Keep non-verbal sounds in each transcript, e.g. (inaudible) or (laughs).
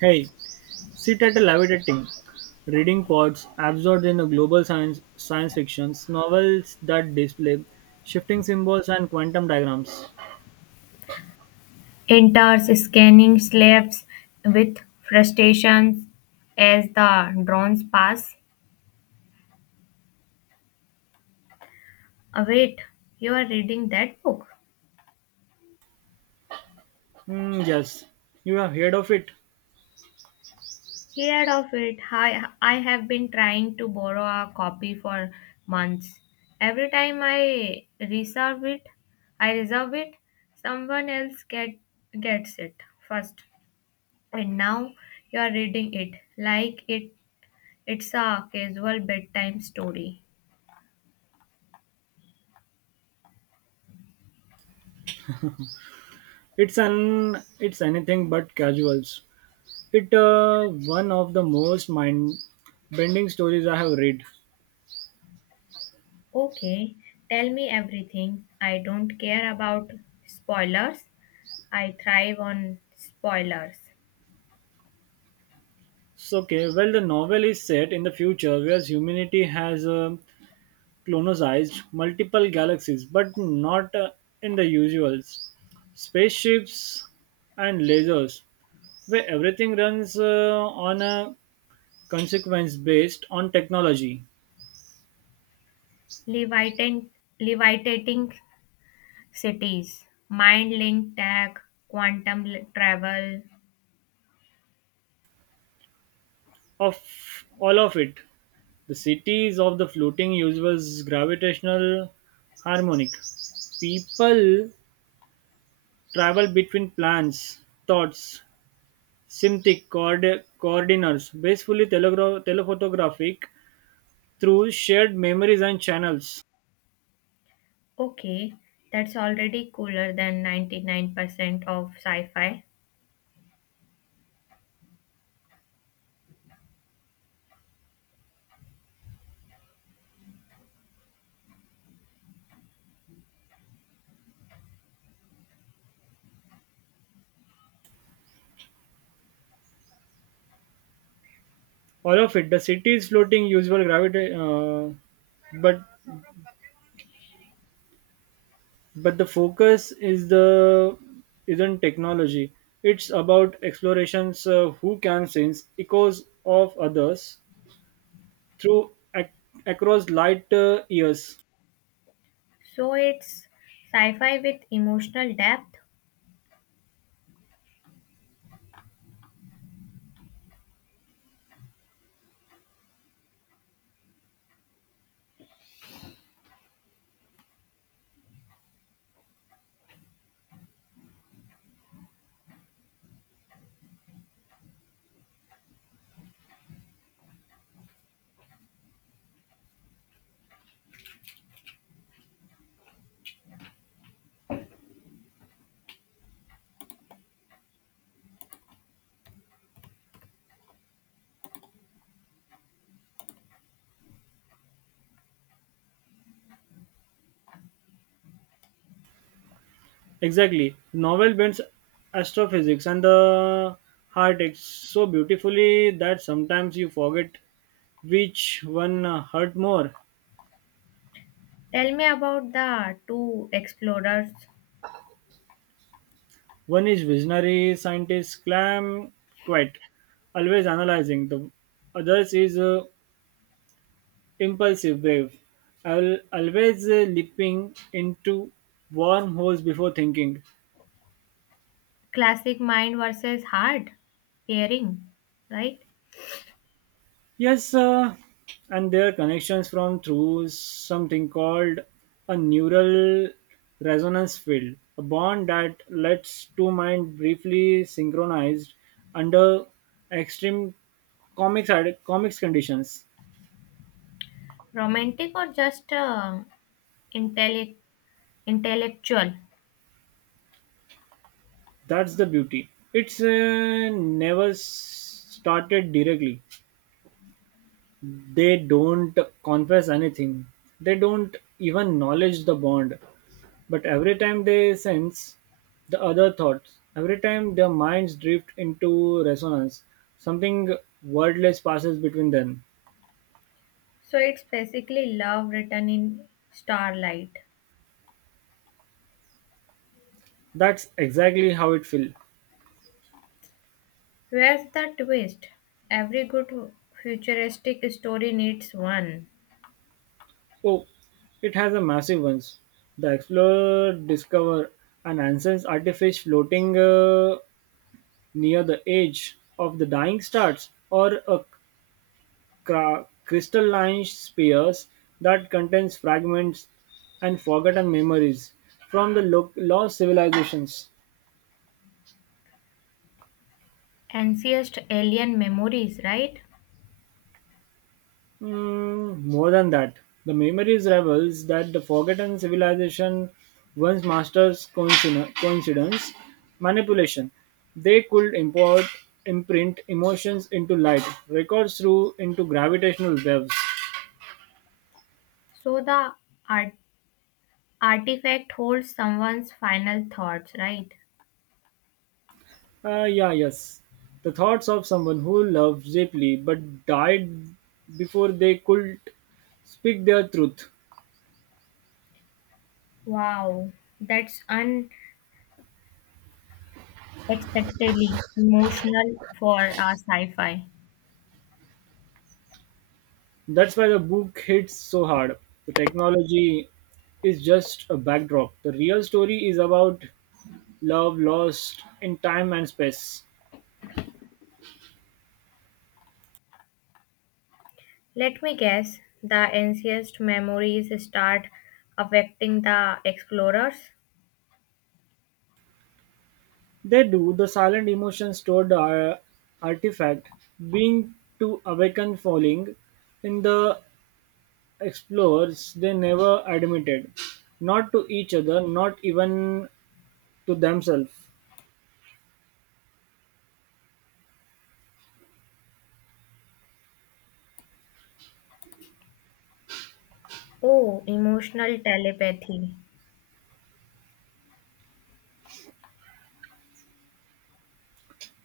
Hey, sit at a levitating, reading pods absorbed in a global science fiction novels that display shifting symbols and quantum diagrams. Enters scanning slaves with frustration as the drones pass. "Ah, wait, you are reading that book? Hmm, yes, you have heard of it. Heard of it. I have been trying to borrow a copy for months. Every time I reserve it, I reserve it, someone gets it first. And now you are reading it like it's a casual bedtime story. It's anything but casuals. It one of the most mind-bending stories I have read. Okay, tell me everything. I don't care about spoilers. I thrive on spoilers. So, okay, well, the novel is set in the future where humanity has colonized multiple galaxies, but not in the usuals spaceships and lasers, where everything runs on a consequence based on technology. Levitan- levitating cities, mind link tech, travel. Of all of it, the cities of the floating universe gravitational harmonic. People travel between plans, thoughts, symptic coordinates, basically telephotographic through shared memories and channels. Okay, that's already cooler than 99% of sci fi. All of it, the cities floating, usual gravity, but but the focus is the isn't technology it's about explorations who can sense echoes of others through across light years So it's sci fi with emotional depth. exactly novel bends astrophysics and the heart so beautifully that sometimes you forget which one hurt more Tell me about the two explorers. one is visionary scientist clam quite always analyzing the others is impulsive, brave. I'll always leaping into wormholes before thinking. Classic mind versus hard pairing, right? Yes, and there are connections from through something called a neural resonance field, a bond that lets two minds briefly synchronized under extreme comics comics conditions. Romantic or just intellect intellectual? That's the beauty. It's never started directly. They don't confess anything, they don't even acknowledge the bond, but every time they sense the other thoughts, every time their minds drift into resonance, something wordless passes between them. So it's basically love written in starlight. That's exactly how it feels. Where's the twist? Every good futuristic story needs one. Oh, it has a massive ones. The explorer discover an ancient artifice floating near the edge of the dying stars, or a crystalline spheres that contains fragments and forgotten memories from the lost civilizations. Ancient alien memories, right? Mm, more than that, the memories reveals that the forgotten civilization once masters coincidence manipulation. They could import imprint emotions into light, records through into gravitational waves. So the art- artifact holds someone's final thoughts, right? Ah, yeah, yes. The thoughts of someone who loved deeply but died before they could speak their truth. Wow, that's unexpectedly emotional for a sci-fi. That's why the book hits so hard. The technology is just a backdrop. The real story is about love lost in time and space. Let me guess, the ancient memories start affecting the explorers. They do the silent emotions stored artifact being to awaken falling in the explorers they never admitted not to each other not even to themselves. Oh, emotional telepathy.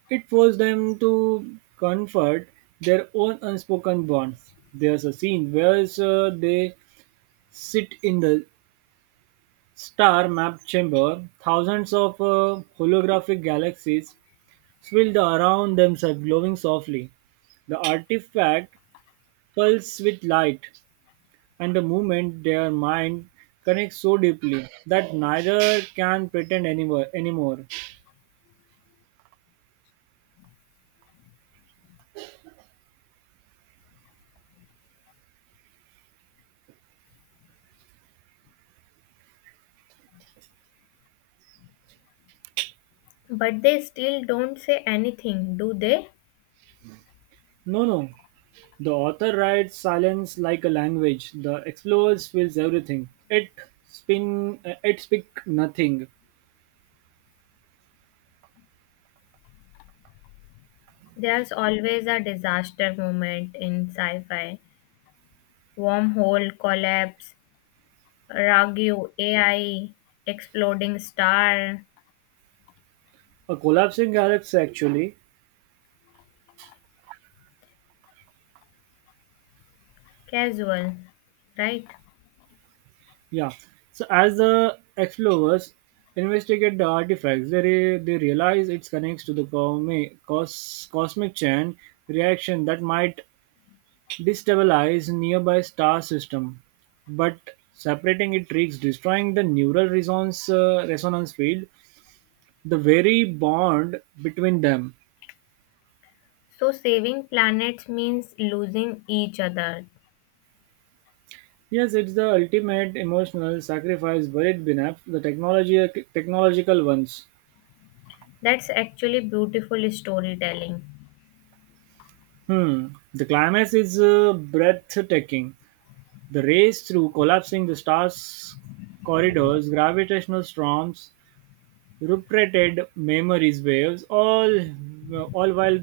It forced them to comfort their own unspoken bonds. There's a scene where they sit in the star map chamber, thousands of holographic galaxies swirled around themselves, glowing softly. The artifact pulses with light, and the moment their mind connects so deeply that neither can pretend anywhere, anymore. But they still don't say anything, do they? No, no. The author writes silence like a language. The explorers feels everything. It spin it speak nothing. There's always a disaster moment in sci fi. Wormhole collapse, Ragu AI, exploding star, A collapsing galaxy actually. casual, right? Yeah. So as the explorers investigate the artifacts, they realize it connects to the cosmic chain reaction that might destabilize nearby star system. But separating it risks destroying the resonance field the very bond between them. So, saving planets means losing each other. Yes, it's the ultimate emotional sacrifice buried beneath the technological ones. That's actually beautiful storytelling. Hmm. The climax is breathtaking. The race through collapsing the stars' corridors, gravitational storms, repeated memories waves, all while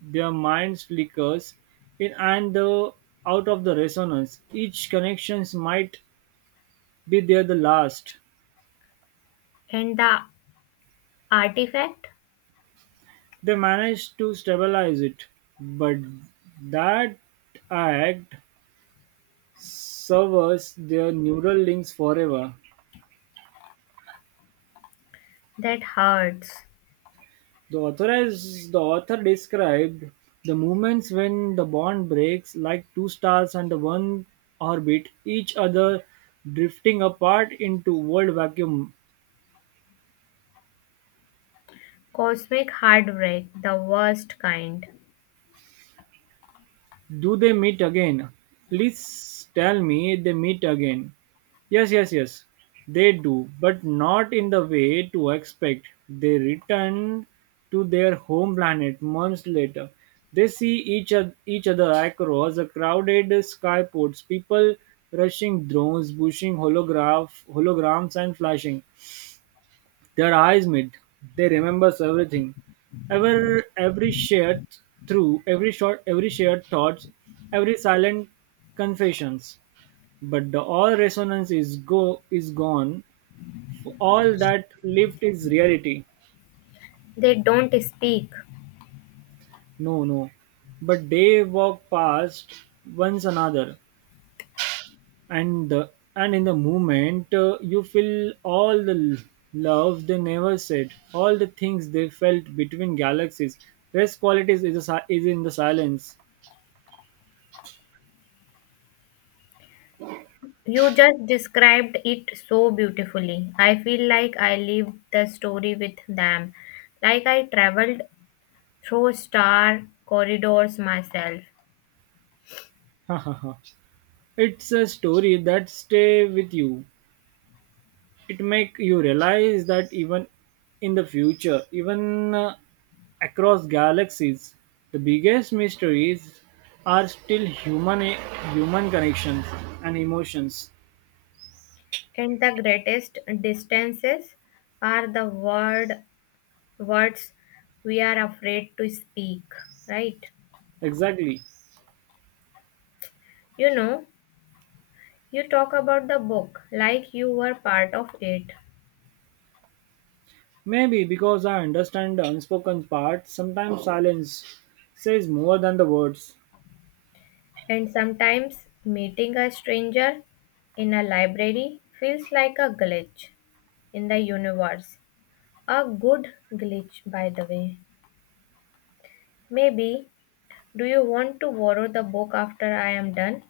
their minds flickers in and the, out of the resonance. Each connections might be there the last. And the artifact? They managed to stabilize it, but that act severs their neural links forever. That hurts. The author described the moments when the bond breaks, like two stars under one orbit, each other drifting apart into world vacuum. Cosmic heartbreak, the worst kind. Do they meet again? Please tell me they meet again. Yes, yes, yes. They do, but not in the way to expect. They return to their home planet months later. They see each other across a crowded skyports, people rushing drones, pushing holograms, and flashing. Their eyes meet. They remembers everything. Every shared through every short every shared thoughts, every silent confessions. But the all resonance is gone. All that lived is reality. They don't speak. No, no. But they walk past once another. and the and in the moment you feel all the love they never said all the things they felt between galaxies rest qualities is in the silence. You just described it so beautifully. I feel like I lived the story with them, like I traveled through star corridors myself. (laughs) It's a story that stay with you it make you realize that even in the future even across galaxies the biggest mysteries are still human connections and emotions And the greatest distances are the words we are afraid to speak, right? exactly. You know, you talk about the book like you were part of it, Maybe because I understand the unspoken part, sometimes silence says more than the words. and sometimes meeting a stranger in a library feels like a glitch in the universe. A good glitch, by the way. Maybe, do you want to borrow the book after I am done?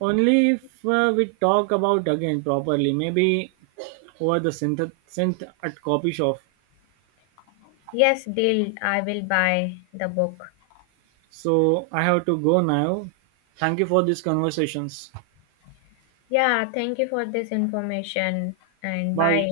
Only if we talk about again properly, maybe over the synth at copy shop. Yes, deal, I will buy the book. So I have to go now. Thank you for these conversations. Yeah, thank you for this information and Bye. bye.